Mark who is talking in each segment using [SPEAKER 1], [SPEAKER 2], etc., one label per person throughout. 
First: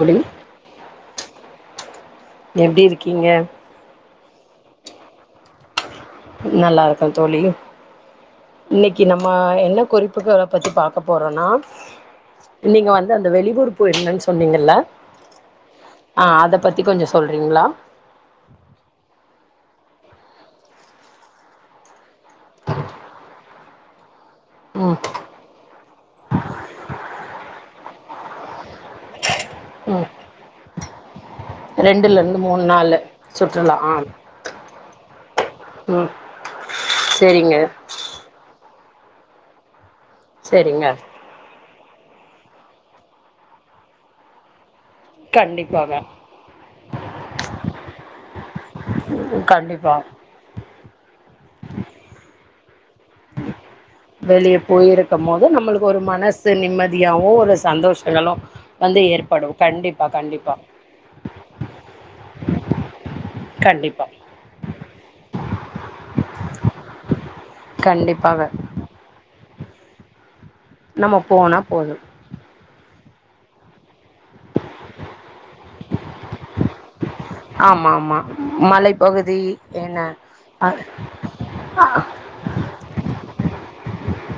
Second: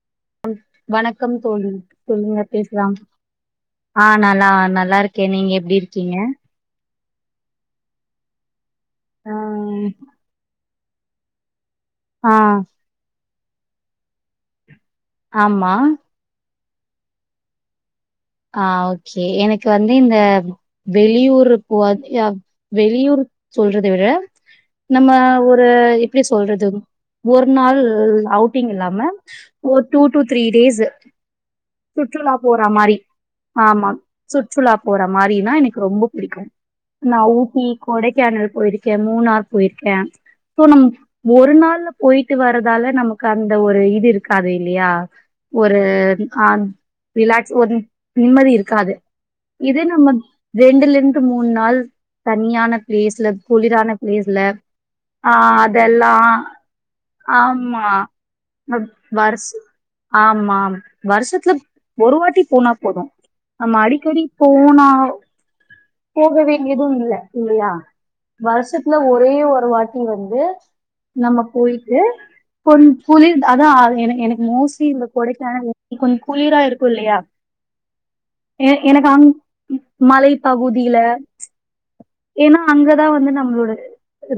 [SPEAKER 1] தோழி
[SPEAKER 2] வணக்கம் தோழி சொல்லுங்க
[SPEAKER 1] எப்டி
[SPEAKER 2] பேசலாம்
[SPEAKER 1] இருக்கீங்க
[SPEAKER 2] ஆஹ நல். நா நல்லா இருக்கே நீங்க எப்பிடி இரு. கிங்க.
[SPEAKER 1] கோ தோழி. இன்னிக்கு நம்ம
[SPEAKER 2] ஆ
[SPEAKER 1] என்ன குறிப்புக்கு பத்தி பா. பாக்இ போறன்னா.
[SPEAKER 2] ஆ
[SPEAKER 1] நீங்க வந்து அந். இந்த வெளி பொறுப்பு என்னன்னு சொன்னீங்கல்ல.
[SPEAKER 2] ஆமா.
[SPEAKER 1] ஆ அத பத்தி கொஞ்சோ சொல்றீங்களா.
[SPEAKER 2] ஆஹ ஓகே எனக்கு வந்து இந்த வெளியூர் போ வெளியூர் சொல்றது விட.
[SPEAKER 1] ம்
[SPEAKER 2] நம்ம ஊர். எ எப்படி சொல்றது ஒரு நாள் அவுட்டிங் இல்லாம ஒரு டூ
[SPEAKER 1] ம்
[SPEAKER 2] டூ த்ரீ டேஸ்.
[SPEAKER 1] ரெண்டுல
[SPEAKER 2] சுற்றுலா
[SPEAKER 1] இருந்து
[SPEAKER 2] போற
[SPEAKER 1] மூணு
[SPEAKER 2] மாரி
[SPEAKER 1] நாலு.
[SPEAKER 2] ஆமா சுற்றுலா போற மாரிதா எனக்கு ரொம்ப
[SPEAKER 1] ம்
[SPEAKER 2] பிடிக்கும். நா
[SPEAKER 1] செரிங்க
[SPEAKER 2] ஊட்டி, கொடைக்கானல் போ. போயிருக்கே. மூணார் போயிருக்கே. சோ நம்
[SPEAKER 1] செரிங்க
[SPEAKER 2] ஒரு நாள்ல. போயிட்டு வர்தால நமக்கு அந்த ஒரு இது இருக்காது இல்லையா. ஒரு
[SPEAKER 1] கண்டிப்பாக
[SPEAKER 2] அ ரிலாக்ஸ் ஒ. நிம்மதி இருக்காது இத
[SPEAKER 1] கண்டிப்பா
[SPEAKER 2] நம்ம ரெண்டுல இருந். து மூணு நாள். தனியான பிளேஸ்ல குளிரான. பிளேஸ்ல
[SPEAKER 1] வெளிய போயிருக்கும்
[SPEAKER 2] ஆ
[SPEAKER 1] போது நம்மளுக்கு ஒரு
[SPEAKER 2] அதெல்லா
[SPEAKER 1] மனசு நிம்மதி.
[SPEAKER 2] ஆமா
[SPEAKER 1] ஏற்படு
[SPEAKER 2] வருஷோ
[SPEAKER 1] கண்டிப்பா கண்டிப்பா
[SPEAKER 2] ஆமா வருஷத்துல ஒரு வாட்டி போனா போது நம்ம
[SPEAKER 1] கண்டிப்பா
[SPEAKER 2] அடிக்கடி போனா. போகவேண்டியதும் இல்ல இல்லையா
[SPEAKER 1] கண்டிப்பாக
[SPEAKER 2] வருஷத்துல ஒரே ஒரு. ஒரு வாட்டி வந்து.
[SPEAKER 1] நம்ம போனா போது.
[SPEAKER 2] து கொஞ். குளிர் அதா என எனக்கு மோஸ்ட்லி இந்த கொடை. கானல் கொஞ்சோ குளிரா இருக்கு இல்லையா.
[SPEAKER 1] ஆமா ஆமா
[SPEAKER 2] ஏ எனக்கு அங்க
[SPEAKER 1] மலைப்பகுதி என்ன அ
[SPEAKER 2] மலைப்பகுதியில ம்ச்ஏன்னா அங்கதா வந்து நம்மளோட.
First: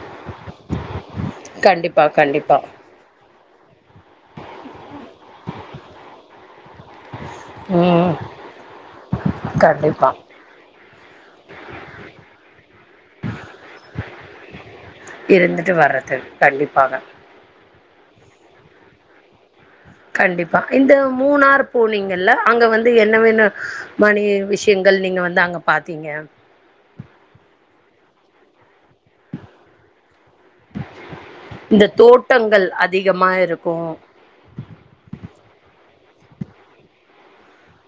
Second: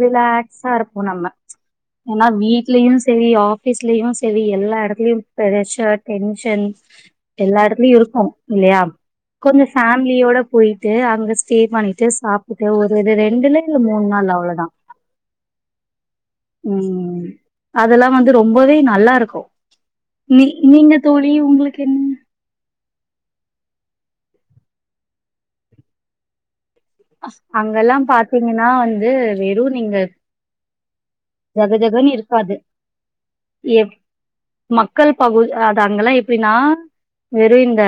[SPEAKER 2] ரிலாக்ஸா இருப்போம் நம்ம
[SPEAKER 1] கண்டிப்
[SPEAKER 2] ஏன்னா வீட்லயும் சரி ஆபீ ஆஃபீஸ்லயும் செரி எல்லா இடத்துலயும் பிரெஷர் டென்ஷன் எல்லா இடத்துலயும்
[SPEAKER 1] ம்
[SPEAKER 2] இருக்கும் இல்லையா கொஞ்சம்
[SPEAKER 1] கண்டிப்பா
[SPEAKER 2] ஃபேமிலியோட போயிட்டு அங்க ஸ்டே பண்ணிட்டு சாப்பிட்டு ஒரு இ ரெண்டுல இல்ல மூணு நாள் அவ்ளோதான்
[SPEAKER 1] பாங்க
[SPEAKER 2] அதெல்லாம் வந்து ரொம்பவே நல்லாருக்கும்
[SPEAKER 1] கண்டிப்பா இந்த மூணார்
[SPEAKER 2] என்ன
[SPEAKER 1] போனீங்கல்ல அங்க வந்து என்ன வேன்னு மனி விஷயங்கள் நீங்க வந்து அங்க பாத்தீங்க
[SPEAKER 2] அங்கல்லாம் பாத்தீங்கன்னா வந்து வெறும் நீங்க ஜக
[SPEAKER 1] இந்த
[SPEAKER 2] ஜகன்னு இருக்காது
[SPEAKER 1] தோட்டங்கள் அதிகமா இருக்கு
[SPEAKER 2] எப் மக்கள் பகு அங்கல்லாம் எப்பினா வெறும் இந்த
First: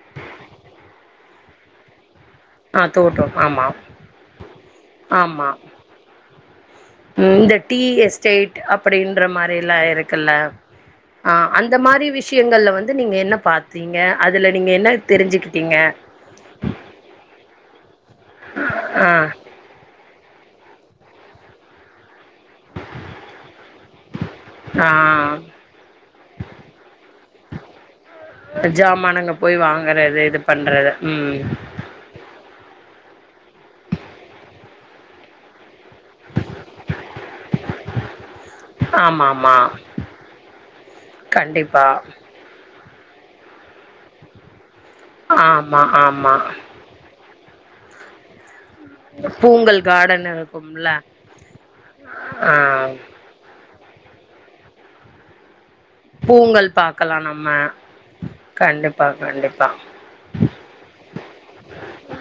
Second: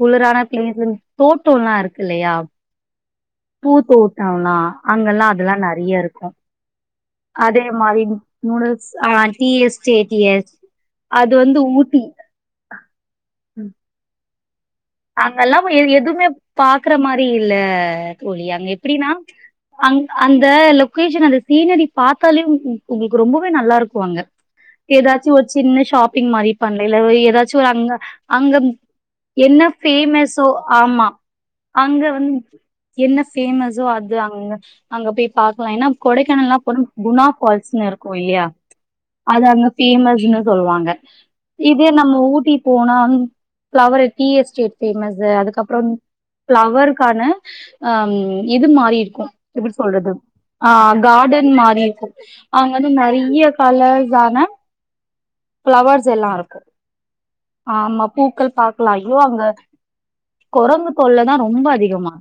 [SPEAKER 2] குளரான பிளேஸ் தோட்டம்ல்லாம் இருக்கு இல்லையா
[SPEAKER 1] ஆ தோட்டோ ஆமா
[SPEAKER 2] பூ தோட்டல்லாம் அங்கல்லாம்
[SPEAKER 1] ஆமா
[SPEAKER 2] அதெல்லாம் நறைய இருக்கும்
[SPEAKER 1] ம் இந்த டீ எஸ்டேட்
[SPEAKER 2] ஆ
[SPEAKER 1] அப்படின்ற
[SPEAKER 2] டி எஸ்
[SPEAKER 1] மாரிலாம்
[SPEAKER 2] ஜே டி
[SPEAKER 1] இருக்குல்ல
[SPEAKER 2] எஸ் அது
[SPEAKER 1] அஹ்
[SPEAKER 2] வந்து
[SPEAKER 1] அந்த
[SPEAKER 2] ஊட்டி
[SPEAKER 1] மாதிரி விஷயங்கள்ல வந்து நீங்க என்ன பாத்தீங்க அதுல நீங்க என்ன
[SPEAKER 2] அங்கெல்லாம்
[SPEAKER 1] தெரிஞ்சுக்கிட்டீங்க
[SPEAKER 2] எதுவுமே பாக்குற மாரி இல்ல அ போலியாங்க எப்படின்னா
[SPEAKER 1] ஆ
[SPEAKER 2] அங்க அந்த லொக்கேஷன் அந்த சீனரி பாத்து த்தாலே உங்களுக்கு ரொம்பவே நல்லா இருக்கும் அங்க
[SPEAKER 1] ஆ
[SPEAKER 2] ஏதாச்சும் ஒரு சின்ன ஷாப்பிங் மாரி பண்ணல இ ஏதாச்சும் ஒரு அங்க அங்க
[SPEAKER 1] ஜாமானுங்க போய்
[SPEAKER 2] என்ன
[SPEAKER 1] வாங்கறது இது
[SPEAKER 2] பேமஸோ
[SPEAKER 1] பண்றது
[SPEAKER 2] ஆமா
[SPEAKER 1] ம்
[SPEAKER 2] அங்க வந்து என்ன ஃபேமஸோ அது அங்க அங்க போய் பாக்கலாம் ஏன்னா கொடைக்கானல்லாம் போன குணா பால்ஸ்ன்னு இரு கொய்யா
[SPEAKER 1] ஆமா
[SPEAKER 2] அது
[SPEAKER 1] ஆமா
[SPEAKER 2] அங்க பேமஸ்ன்னு சொல்லுவாங்க
[SPEAKER 1] கண்டிப்பா
[SPEAKER 2] இதே நம்ம ஊட்டி போனா ப்ளவரு டீ எஸ்டேட் ஃபெமஸ்ஷு
[SPEAKER 1] ஆமா
[SPEAKER 2] அதுக்கப்புறம்
[SPEAKER 1] ஆமா
[SPEAKER 2] ஃபிளவர்கானு ஆம் இது மாறி இருக்கும் எப்படி
[SPEAKER 1] பூங்கல்
[SPEAKER 2] சொல்றது
[SPEAKER 1] கார்டன் இருக்கும்ல
[SPEAKER 2] ஆஹ் கார்டன் மாறி இருக்கும்
[SPEAKER 1] ஆ
[SPEAKER 2] அங்க வந்து நறைய கலர் ஜான பிளவர்ஸ் எல்லாம் இருக்கும்
[SPEAKER 1] பூங்கல் பாக்கலா நம்ம
[SPEAKER 2] ஆ ஆமா பூக்கள் பார்கலா
[SPEAKER 1] கண்டிப்பா
[SPEAKER 2] ஐயோ அங்க
[SPEAKER 1] கண்டிப்பா
[SPEAKER 2] கொரங்கு தொல்ல தான் ரொம்ப அதிகமா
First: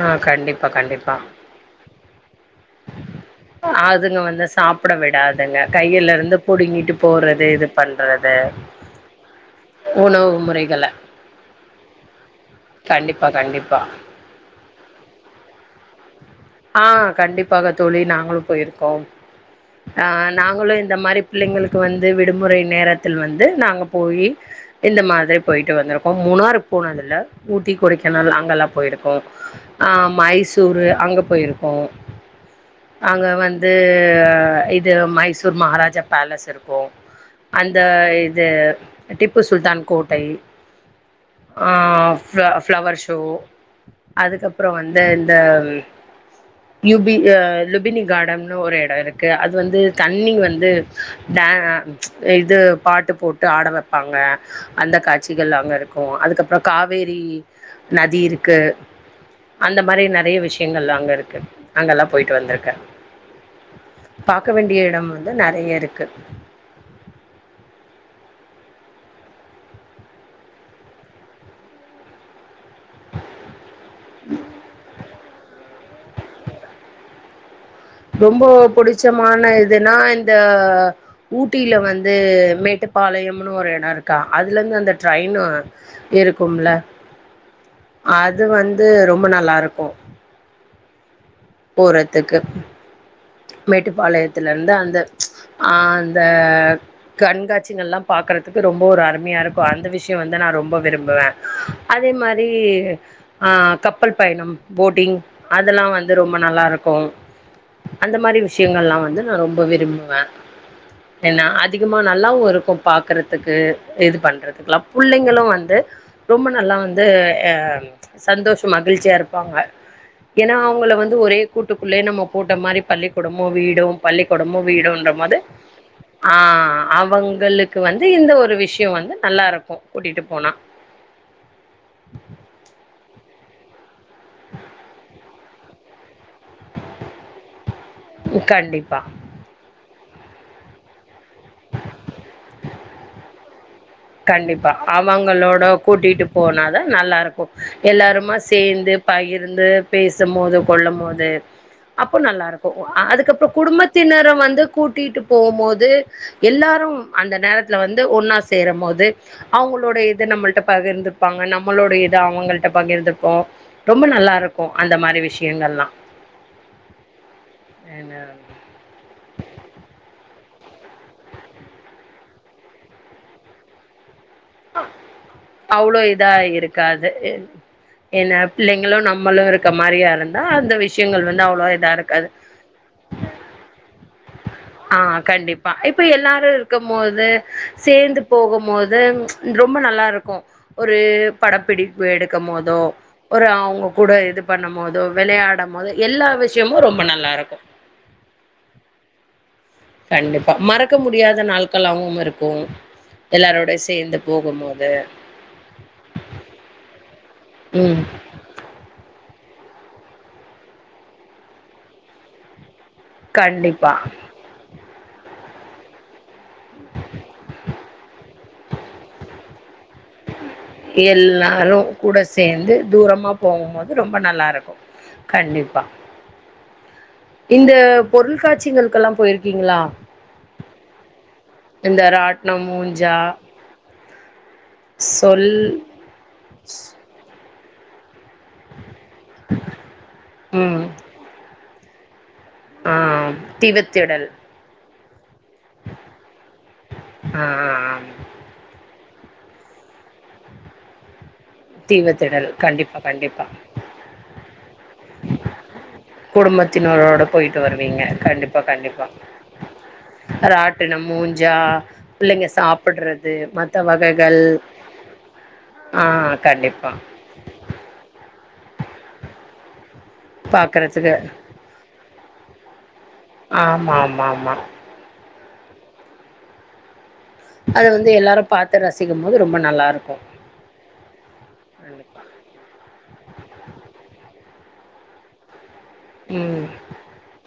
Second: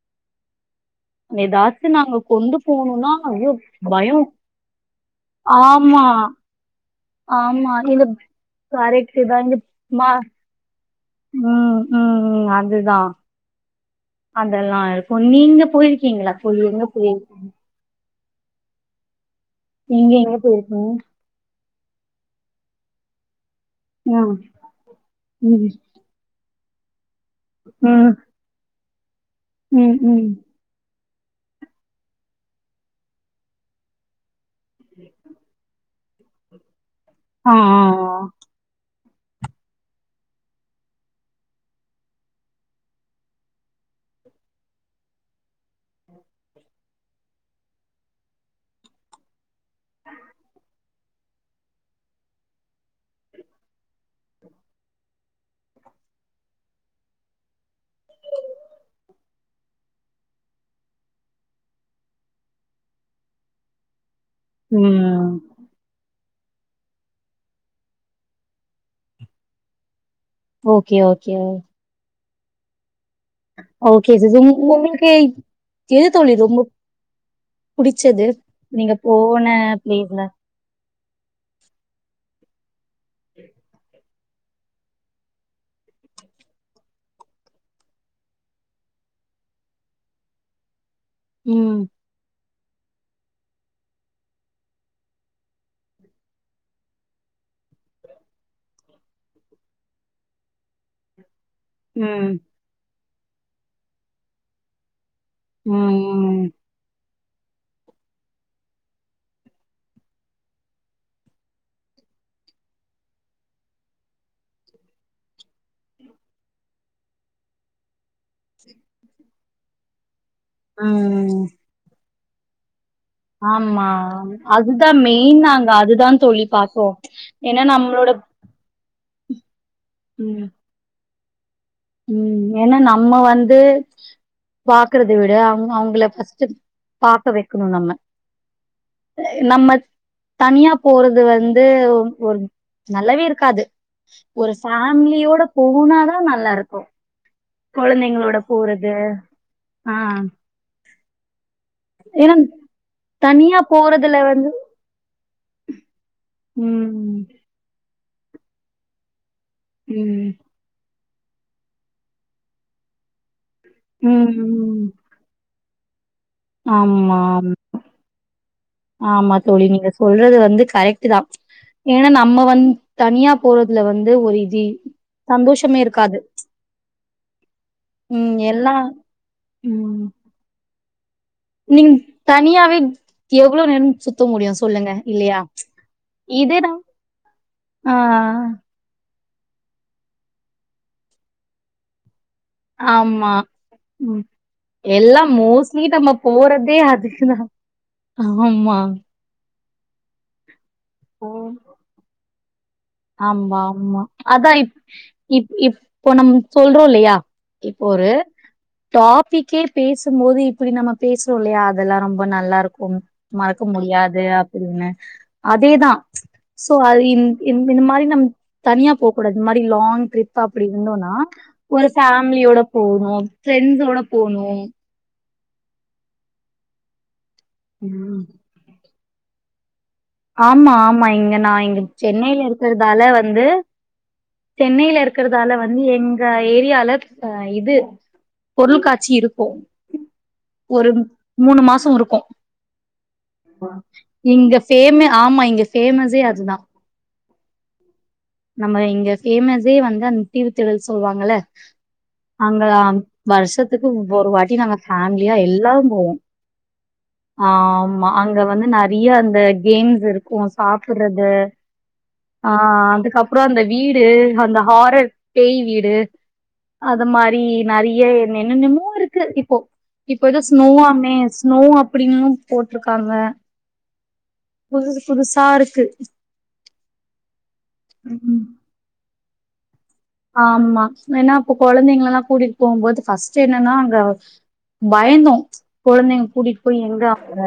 [SPEAKER 1] ஆ கண்டிப்பா கண்டிப்பா
[SPEAKER 2] ஏதாச்சும் நாங்க கொண்டு போணும்னா ஐயோ பயோ
[SPEAKER 1] அதுங்க வந்து சாப்பிட விடாதுங்க
[SPEAKER 2] ஆமா
[SPEAKER 1] கையில இருந்து புடுங்கிட்டு போடுறது இது பண்றது
[SPEAKER 2] கரெக்ட்
[SPEAKER 1] உணவு முறைகளை
[SPEAKER 2] உஹம் உஹம் உஹம்
[SPEAKER 1] கண்டிப்பா கண்டிப்பா
[SPEAKER 2] அதெல்லாம் இருக்கும் நீங்க போயிருக்கீங்களா தோழி எங்க
[SPEAKER 1] ஆஹ்
[SPEAKER 2] போய்
[SPEAKER 1] கண்டிப்பாக தோழி நாங்களும் போயிருக்கோம்
[SPEAKER 2] நீங்க
[SPEAKER 1] ஆஹ்
[SPEAKER 2] எங்க
[SPEAKER 1] நாங்களும்
[SPEAKER 2] போயிருக்கீங்க
[SPEAKER 1] இந்த மாரி பிள்ளைங்களுக்கு வந்து விடுமுறை நேரத்தில் வந்து நாங்க போய்
[SPEAKER 2] ம்
[SPEAKER 1] இந்த மாதிரி போயிட்டு
[SPEAKER 2] ம்
[SPEAKER 1] வந்திருக்கோம் மூணாறு போனதில்ல ஊட்டி
[SPEAKER 2] ம்
[SPEAKER 1] கொடைக்கனல் அங்க எல்லாம் போயிக் ஒ
[SPEAKER 2] ம்
[SPEAKER 1] ஆஹ்
[SPEAKER 2] ம்
[SPEAKER 1] மைசூரு அங்க போயிருக்கோம் அங்க வந்து இது மைசூர் மகாராஜா பேலஸ் இருக்கோம்
[SPEAKER 2] ஆ
[SPEAKER 1] அந்த
[SPEAKER 2] ஆ ஆ
[SPEAKER 1] இது டிப்பு சுல்தான் கோட்டை அஹ் ஃப்ளவ் ஃப்ளவர் ஷோ அதுக்கப்புறம் வந்து இந்த லூபி லுபினி கார்டன்னு ஒரு இடம் இருக்கு அது வந்து தண்ணி வந்து டே ச்சு இது பாட்டு போட்டு ஆட வைப்பாங்க அந்த காட்சிகள் அங்க இருக்கும் அதுக்கப்புறம் காவேரி நதி இருக்கு அந்த மாரி நிறைய விஷயங்கள் அங்க இருக் கு அங்கெல்லாம் போயிட்டு வந்திருக்கே பாக்க வேண்டிய இடம்
[SPEAKER 2] ம்
[SPEAKER 1] வந்து நிறைய இருக்கு
[SPEAKER 2] ஓக்கே ஓக்கே ஓக்கே சிஸ்சம் உங்க உங்களுக்கே எது தோழி ரொம்பப்
[SPEAKER 1] ரொம்ப புடிச்சமான இதுன்னா
[SPEAKER 2] பிளேஸ்ல
[SPEAKER 1] இந்த ஊட்டில வந்து மேட்டுப் பாளையம்ன்னு ஒரு எடம் இருக்கு க்கா அதுல இருந்து அந்த டிரைன் இருக்கும்ல அது வந்து ரொம்ப நல்லா இருக்கோம்
[SPEAKER 2] ம்
[SPEAKER 1] போறதுக்கு மேட்டுப்பாளையத்ல இருந்து அந்த ச்சு ஆஹ் அந்த கண்காட்சின்கள் எல்லாம் பாக்குறதுக்கு ரொம்ப ஒரு அருமையா இருக்கும் அந்த விஷயம் வந்து நான் ரொம்ப விரும்புவேன் அதே
[SPEAKER 2] ம்
[SPEAKER 1] மாரி. ஆஹ கப்பல் பயணம் போட்டிங். அதெல்லா வந். வந்து ரொம்ப
[SPEAKER 2] ம்
[SPEAKER 1] நல்லா இருக்கு. அந்த மாரி விஷயங்கள்லாம் வந்து நா ரொம்ப விரும்புவ. ஏன்னா அதிகமா நல்லாவும் இருக்கும் பாக்குறதுக்கு இது பண்றதுக்கெல்லாம் புள்ளைங்களும் வந்து ரொம்ப நல்லா வந்து ஆஹ சந்தோஷம் மகிழ்ச்சியா இருப்பாங்க ஏன்னா. அவங்கள வந்து ஒரே
[SPEAKER 2] ம்
[SPEAKER 1] கூட்டுக்குள்ளயே நம்ம. போட்ட மாரி. பள்ளிக்கூடமும்
[SPEAKER 2] ஆமா
[SPEAKER 1] வீடும் பள்ளிக்கூடமும்
[SPEAKER 2] அதுதா
[SPEAKER 1] வீடும்ன்ற மோது
[SPEAKER 2] மெயின் நாங்க அதுதா தோழி
[SPEAKER 1] ஆஹ
[SPEAKER 2] பாத்தோ ஏன்னா
[SPEAKER 1] அவங்களுக்கு வந்து
[SPEAKER 2] நம்மளோட
[SPEAKER 1] இந்த ஒரு விஷயோ வந்து. நல்லாருக்கும். கூட்டிட்டு போனா.
[SPEAKER 2] உம் ஏன்னா நம்ம வந்து. பார்க்கறது விடு. அவுங்க அவுங்கல பஸ். பாக்க வைக்கணும் நம்ம
[SPEAKER 1] கண்டிப்பா
[SPEAKER 2] நம்ம. தனியா போறது வந்து ஒரு நல்லாவே இருக்காது. ஒரு
[SPEAKER 1] கண்டிப்பா
[SPEAKER 2] ஃபேமிலியோட
[SPEAKER 1] அவங்களோட
[SPEAKER 2] போனாதா
[SPEAKER 1] கூட்டிட்டு
[SPEAKER 2] நல்லா
[SPEAKER 1] போனாதா.
[SPEAKER 2] இருக்கு
[SPEAKER 1] நல்லா இருக்கும். எல்லாருமா
[SPEAKER 2] கொழந்தைங்களோட போறது
[SPEAKER 1] சேர்ந்து பகிர்ந்து
[SPEAKER 2] ஆ
[SPEAKER 1] பேசும்போது கொள்ளம் போது. அப்போ
[SPEAKER 2] ஏன்னா
[SPEAKER 1] நல்லா இருக்கும் அதுக்கப்புறோ
[SPEAKER 2] தனியா போறதுல
[SPEAKER 1] குடும்பத்தினரு வந்து கூட்டிட்டு. போம்போது. எல்லாரும்
[SPEAKER 2] ம்
[SPEAKER 1] அந்த நேரத்துல வந்து. ந்து ஒன்னா சேரும் போது. அது. அவங்களோட இத
[SPEAKER 2] ம்
[SPEAKER 1] நம்மள்ட பகிர்ந்து. ப்பாங்க நம்மளோட இது அவங்கள்ட்ட பகிர்ந்துப்போ. ரொம்ப
[SPEAKER 2] ம்
[SPEAKER 1] நல்லா இருக்கு
[SPEAKER 2] ம்.
[SPEAKER 1] அந்த மாரி விஷயங்கள்ல்லா.
[SPEAKER 2] ஆமா ஆம். ஆமா தோழி நீங்க சொல்றது வந்து. கரெக்ட்தா. ஏன்னா நம்ம வந்து தனியா போறதுல வந்து ஒரு. இது சந்தோஷமே
[SPEAKER 1] அவ்வளவு
[SPEAKER 2] இருக்காது.
[SPEAKER 1] இதா இருக்காது.
[SPEAKER 2] ம்
[SPEAKER 1] என்ன
[SPEAKER 2] எல்லா
[SPEAKER 1] பிள்ளைங்களும் நம்மளும் இருக்க மாரியா இருந்தா அந்த விஷ்.
[SPEAKER 2] நீங்க தனியாவே எவ்வளோ. [unintelligible]
[SPEAKER 1] ஆஹ கண்டிப்பா இப்ப எல்லாரும்
[SPEAKER 2] இதே நம்
[SPEAKER 1] இருக்கும் போது
[SPEAKER 2] ஆ
[SPEAKER 1] சேர்ந்து போகும்போது ம்ச். ரொம்ப நல்லா இருக்கும் ஒரு படப்பிடிப்பு எடு. இருக்கும் போதோ.
[SPEAKER 2] ஆமா.
[SPEAKER 1] ஒரு அவங்க கூட
[SPEAKER 2] ம்
[SPEAKER 1] இது பண்ணும் போதோ
[SPEAKER 2] எல்லாம்
[SPEAKER 1] விளையாடும்
[SPEAKER 2] மோஸ்ட்லி
[SPEAKER 1] போதே
[SPEAKER 2] நம்ம
[SPEAKER 1] எல்லா
[SPEAKER 2] போறதே
[SPEAKER 1] விஷயமும் ரொம்ப நல்லா
[SPEAKER 2] அதுக்குதான்.
[SPEAKER 1] இருக்கு.
[SPEAKER 2] ஆமா.
[SPEAKER 1] கண்டிப் பா மறக்க முடியாத நாள்களாவு இரு க்கும்
[SPEAKER 2] ஆமா ஆமா அதா இப் இப் இப்போ நம்ம சொல்றோ இல்லையா இப்போ
[SPEAKER 1] ம்
[SPEAKER 2] ஒரு டாபிக் கே பேசும்போது இப்பிடி நம்ம பேசுறோ இல்லையா அதெல்லா ரொம்ப நல்லா இருக் கும் மறக்க
[SPEAKER 1] கண்டிப்பா
[SPEAKER 2] முடியாது அப்டின்னு அதேதா சோ அது இந் இந் இந்த மாரி நம் தனியா போக் கூடாது இந்த மாரி லாங் ட்ரிப் அப்டி இருந்தோனா
[SPEAKER 1] எல்லாரு
[SPEAKER 2] ஒரு
[SPEAKER 1] கூட
[SPEAKER 2] ஃபேமிலியோட
[SPEAKER 1] சேந்து
[SPEAKER 2] போகணு
[SPEAKER 1] தூரமா போகும்போது
[SPEAKER 2] ஃப்ரெண்ட்ஸோட
[SPEAKER 1] ரொம்ப
[SPEAKER 2] போகணு
[SPEAKER 1] நல்லா இருக்கு கண்டிப்பா இந்த
[SPEAKER 2] ம்
[SPEAKER 1] பொருள் காட்சிகளுக்கெல்லா போயிருக்கீங்களா
[SPEAKER 2] ஆமா ஆமா இங்க நா இங்க
[SPEAKER 1] இந்த
[SPEAKER 2] சென்னையில
[SPEAKER 1] ராட்னம்,
[SPEAKER 2] இருக்கிறதால
[SPEAKER 1] மூஞ்சா,
[SPEAKER 2] வந்து சென்னையில
[SPEAKER 1] சொல்
[SPEAKER 2] இருக்கறதால வந்து எங்க ஏரியால ஆ இது [inaudible] பொருள்காட்சி இருக்கு ஒரு மூணு மாச து இருக்கும்
[SPEAKER 1] ஆஹ் தீவுத்திடல்
[SPEAKER 2] ஃபேம ஆமா இங்க ஃபேமஸே அதுதா
[SPEAKER 1] ஆஹ் ஆஹ் ஆ
[SPEAKER 2] நம்ம இங்க ஃபேமஸே வந்து அந்த தீவுத்திடல் சொல்வாங்கல்ல
[SPEAKER 1] தீவத்திடல்.
[SPEAKER 2] அங்க அ
[SPEAKER 1] கண்டிப்பா, கண்டிப்பா.
[SPEAKER 2] வருஷத்துக்கு ஒரு வாட்டி நாங்க ஃபேமிலியா எல்லாரும் போவோ
[SPEAKER 1] குடும்பத்தினரோடு போயிட்டு வருவீங்க
[SPEAKER 2] ஆமா அங்க
[SPEAKER 1] கண்டிப்பா
[SPEAKER 2] வந்து
[SPEAKER 1] கண்டிப்பா
[SPEAKER 2] நெறைய அந்த கேம்ஸ் இருக்கு
[SPEAKER 1] ராட்டினம்
[SPEAKER 2] சாப்புட்றது
[SPEAKER 1] மூஞ்சா பிள்ளைங்க சாப்பிடுற
[SPEAKER 2] அப்றோ அந்த வீடு அந்த ஹாரர் பேய் வீடு
[SPEAKER 1] ஆ கண்டிப்பா.
[SPEAKER 2] அத மாரி நெறைய என்னன்னமோ இருக்கு இப்போ இப்ப ஏதோ ஸ்னோவாமே ஸ்னோ அப்டின்னு போட்ரு
[SPEAKER 1] ஆமா ஆமா ஆமா
[SPEAKER 2] தா இருக்கு
[SPEAKER 1] அத வந்து எல்லாரு பாத்து ரசி போவுபோது ரொம்ப நல்லாருக்.
[SPEAKER 2] ஆம்மா ஏன்னா அப்போ குழந்தைங்கள எல்லா
[SPEAKER 1] கண்டிப்பா.
[SPEAKER 2] கூட்டிகிட்டு போகும்போது பஸ்ட் என்னன்னா அங்க. பயந்தோ ம்ச். குழந்தைங்க
[SPEAKER 1] ம்.
[SPEAKER 2] கூட்டிட்டு போயி எங்க அங்க.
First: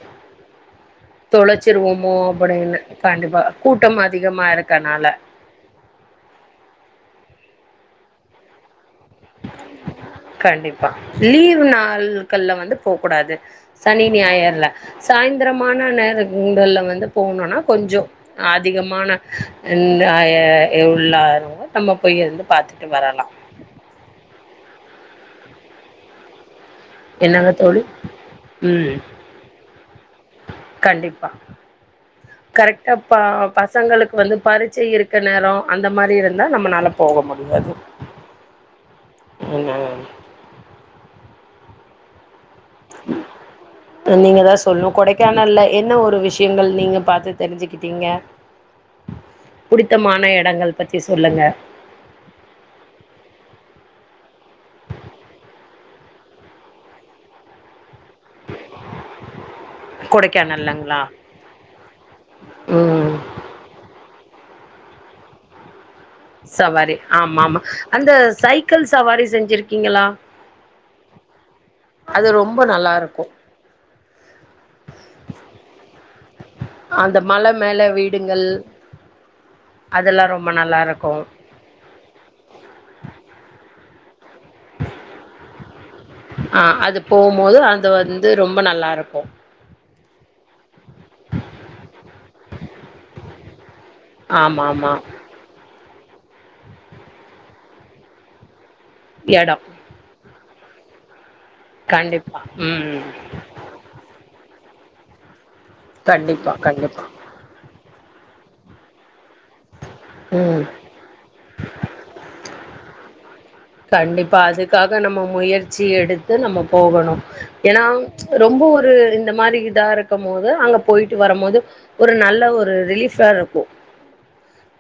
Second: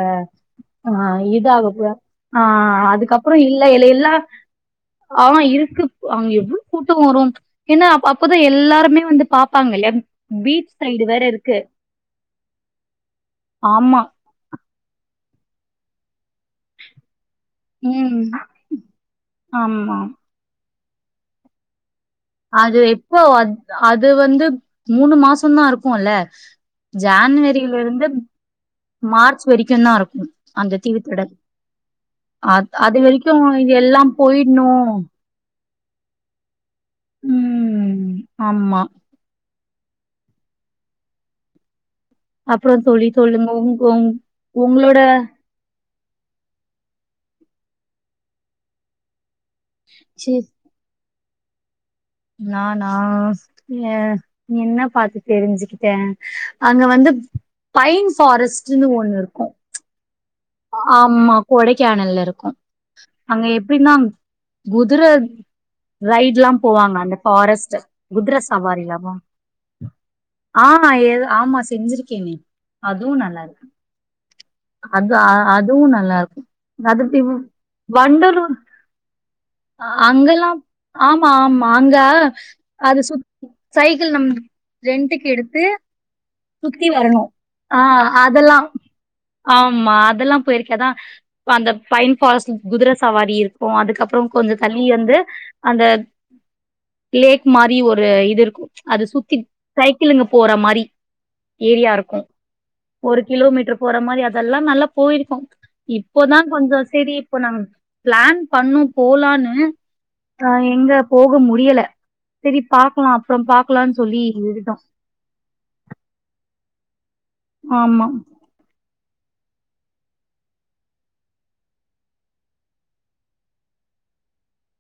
[SPEAKER 2] ஆஹ இத ஆக போயி.
[SPEAKER 1] தொலைச்சிருவோமோ அப்படின்னு
[SPEAKER 2] ஆஹ அதுக்கப்புறோ
[SPEAKER 1] கண்டிப்பா
[SPEAKER 2] இல்ல இல
[SPEAKER 1] கூட்டம்
[SPEAKER 2] எல்லா
[SPEAKER 1] அதிகமா இருக்கனால
[SPEAKER 2] ஹ இருக்கு அங்க எவ்ளோ கூட்டம் வரு. ஏன்னா அப் அப்போதா எல்லாருமே. வந்து பாப்பாங்க இல்லையா பீச்
[SPEAKER 1] கண்டிப்பா
[SPEAKER 2] சைடு வேற இருக்கு
[SPEAKER 1] லீவ் நாள்கள்ல வந்து போக்கூடாது
[SPEAKER 2] ஆமா
[SPEAKER 1] சனி ஞாயிர்ல. சாய்திரமான நேரத். கும்பல்லவந்து போன்னும்னா கொஞ்சோ
[SPEAKER 2] ம்
[SPEAKER 1] அதிகமான
[SPEAKER 2] ஆமா
[SPEAKER 1] ந ய. ஏ உள்ளரா நம்ம. போய் இருந்து
[SPEAKER 2] அது
[SPEAKER 1] பாத்துட்டு
[SPEAKER 2] எப்போ
[SPEAKER 1] வரலா
[SPEAKER 2] அது அது. அது வந்து மூணு மாசோதா இருக்குல.
[SPEAKER 1] என்னங்க தோழி
[SPEAKER 2] ஜான்வரியில்லிருந்து
[SPEAKER 1] ம்
[SPEAKER 2] மார்ச் வெரிக்குதா இருக்கு. அந்த
[SPEAKER 1] கண்டிப்பா
[SPEAKER 2] தீவுத்தொடர் அ
[SPEAKER 1] கரெக்டா
[SPEAKER 2] அது
[SPEAKER 1] ப
[SPEAKER 2] வெரிக்கும் எல்லாம்
[SPEAKER 1] பசங்களுக்கு வந்து பரீட்சை
[SPEAKER 2] போயிட்ணும்.
[SPEAKER 1] இருக்க நேரோ அந்த மாரி இருந்தா நம்ம நல்லா. போக முடியாது.
[SPEAKER 2] ம் ஆமா
[SPEAKER 1] ஆம்மா.
[SPEAKER 2] அப்புறோ தோழி சொல்லுங்க உங் உங்
[SPEAKER 1] நீங்க தா சொல்ணு
[SPEAKER 2] உங்களோட.
[SPEAKER 1] கொடைக்கானல்ல என்ன விஷயங்கள் நீங்க பார்த்து தெரிஞ்சுகிட்டிங்க. புடித்தமான
[SPEAKER 2] சி
[SPEAKER 1] இடங்கள் பத்தி. தி சொல்லுங்க.
[SPEAKER 2] நானா ஹா ஏ என்ன பார்த்து தெரிஞ்சுக்கிட்ட. அங்க வந்து பைன் பாரஸ்ட்டுனு ஒண்ணு இருக்கு ம்ச்.
[SPEAKER 1] கொடைக்.
[SPEAKER 2] ஆமா கொடைக்கானல்ல இருக்கு.
[SPEAKER 1] ம்
[SPEAKER 2] அங்க எப்படிநா. குதுற. ரைடுல்லா
[SPEAKER 1] சவாரி
[SPEAKER 2] போவாங்க அந்த
[SPEAKER 1] ஆமா ஆமா
[SPEAKER 2] பாரஸ்ட்
[SPEAKER 1] அந்த
[SPEAKER 2] குதுர
[SPEAKER 1] சைக்கிள்
[SPEAKER 2] சவாரிலாமா.
[SPEAKER 1] சவாரி செஞ்சிருக்கீங்களா
[SPEAKER 2] ஆஹ ஆமா
[SPEAKER 1] அது
[SPEAKER 2] செஞ்சிருக்கேனே
[SPEAKER 1] ரொம்ப நல்லா
[SPEAKER 2] அதுவும்
[SPEAKER 1] இருக்கு
[SPEAKER 2] நல்லா இருக். அது அதுவும் நல்லா இருக்கு.
[SPEAKER 1] அந்த
[SPEAKER 2] அது
[SPEAKER 1] மல மேல வீடுங்கள்
[SPEAKER 2] வண்டலூர்
[SPEAKER 1] அதெல்லா ரொம்ப
[SPEAKER 2] அங்கல்லாம்
[SPEAKER 1] நல்லா இருக்கு
[SPEAKER 2] ஆமா ஆமா அங்க அது சுத். சைக்கிள் நம்ப ரெண்டுக்கு எடுத்து.
[SPEAKER 1] ஆ
[SPEAKER 2] சுத்தி
[SPEAKER 1] அது
[SPEAKER 2] வரணு.
[SPEAKER 1] போம்போது அது
[SPEAKER 2] ஆஹ
[SPEAKER 1] வந்து
[SPEAKER 2] அதெல்லா
[SPEAKER 1] ரொம்ப நல்லா இருக்கு
[SPEAKER 2] ஆமா அதெல்லா போயிருக்கதா. அந்த பைன் பாரஸ்ட் குதர சவாரி இருக்கு. ப்போ அதுக்கப்புறோ கொஞ்சோ
[SPEAKER 1] ஆமா
[SPEAKER 2] தல்லி
[SPEAKER 1] ஆமா
[SPEAKER 2] வந்து அந்த. லேக் மாரி ஒரு இது இருக்கு. அது சுத்தி
[SPEAKER 1] எடோ
[SPEAKER 2] சைக்கிளிங்கு. போற மாரி. ஏரியா இருக்கும.
[SPEAKER 1] கண்டிப்பா ம்
[SPEAKER 2] ஒரு கிலோமீட்டர் போற மாரி அதெல். எல்லாம் நல்லா போயிருக்கும் இப்போதான்
[SPEAKER 1] கண்டிப்பா
[SPEAKER 2] கொஞ்சம்
[SPEAKER 1] கண்டிப்பா
[SPEAKER 2] சோரி இப்போ நம் பிளான் பண்ணும் போலான்னு ம்
[SPEAKER 1] ம்
[SPEAKER 2] ஆஹ் எங்க போக முடியலை சரி பா க்லா
[SPEAKER 1] கண்டிப்பா அதுக்காக நம்ம முயற்சி எடு த்து நம்ம போகணும் ஏன்னா
[SPEAKER 2] ஆமா.
[SPEAKER 1] ரொம்ப ஒரு இந்த மாதிரி இதா இருக்கும் போது அங்க போயிட்டு வரும்போது ஒரு நல்ல ஒரு ரிலீஃபா இருக்கும்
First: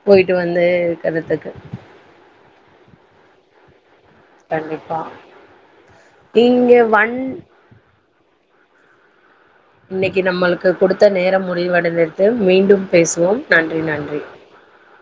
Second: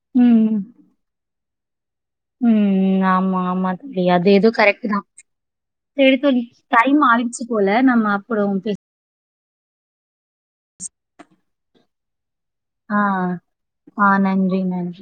[SPEAKER 1] போயிட்டு வந்து இருக்கிறதுதுக்கு
[SPEAKER 2] உம் ஆமா ஆமா ல்ல அது இது
[SPEAKER 1] கண்டிப்பா
[SPEAKER 2] கரெக்ட்தா [unintelligible]
[SPEAKER 1] இங்க
[SPEAKER 2] டைம்
[SPEAKER 1] வண்
[SPEAKER 2] ஆயடுச்சு போல நம்ம [unintelligible]
[SPEAKER 1] ந்னே நம்மளுக்கு கொடுத்த நேரம் முடிவடை து மீண்டும்
[SPEAKER 2] ஆ.
[SPEAKER 1] பேசுவோம் நன்றி
[SPEAKER 2] ஆ
[SPEAKER 1] நன்றி
[SPEAKER 2] மேம்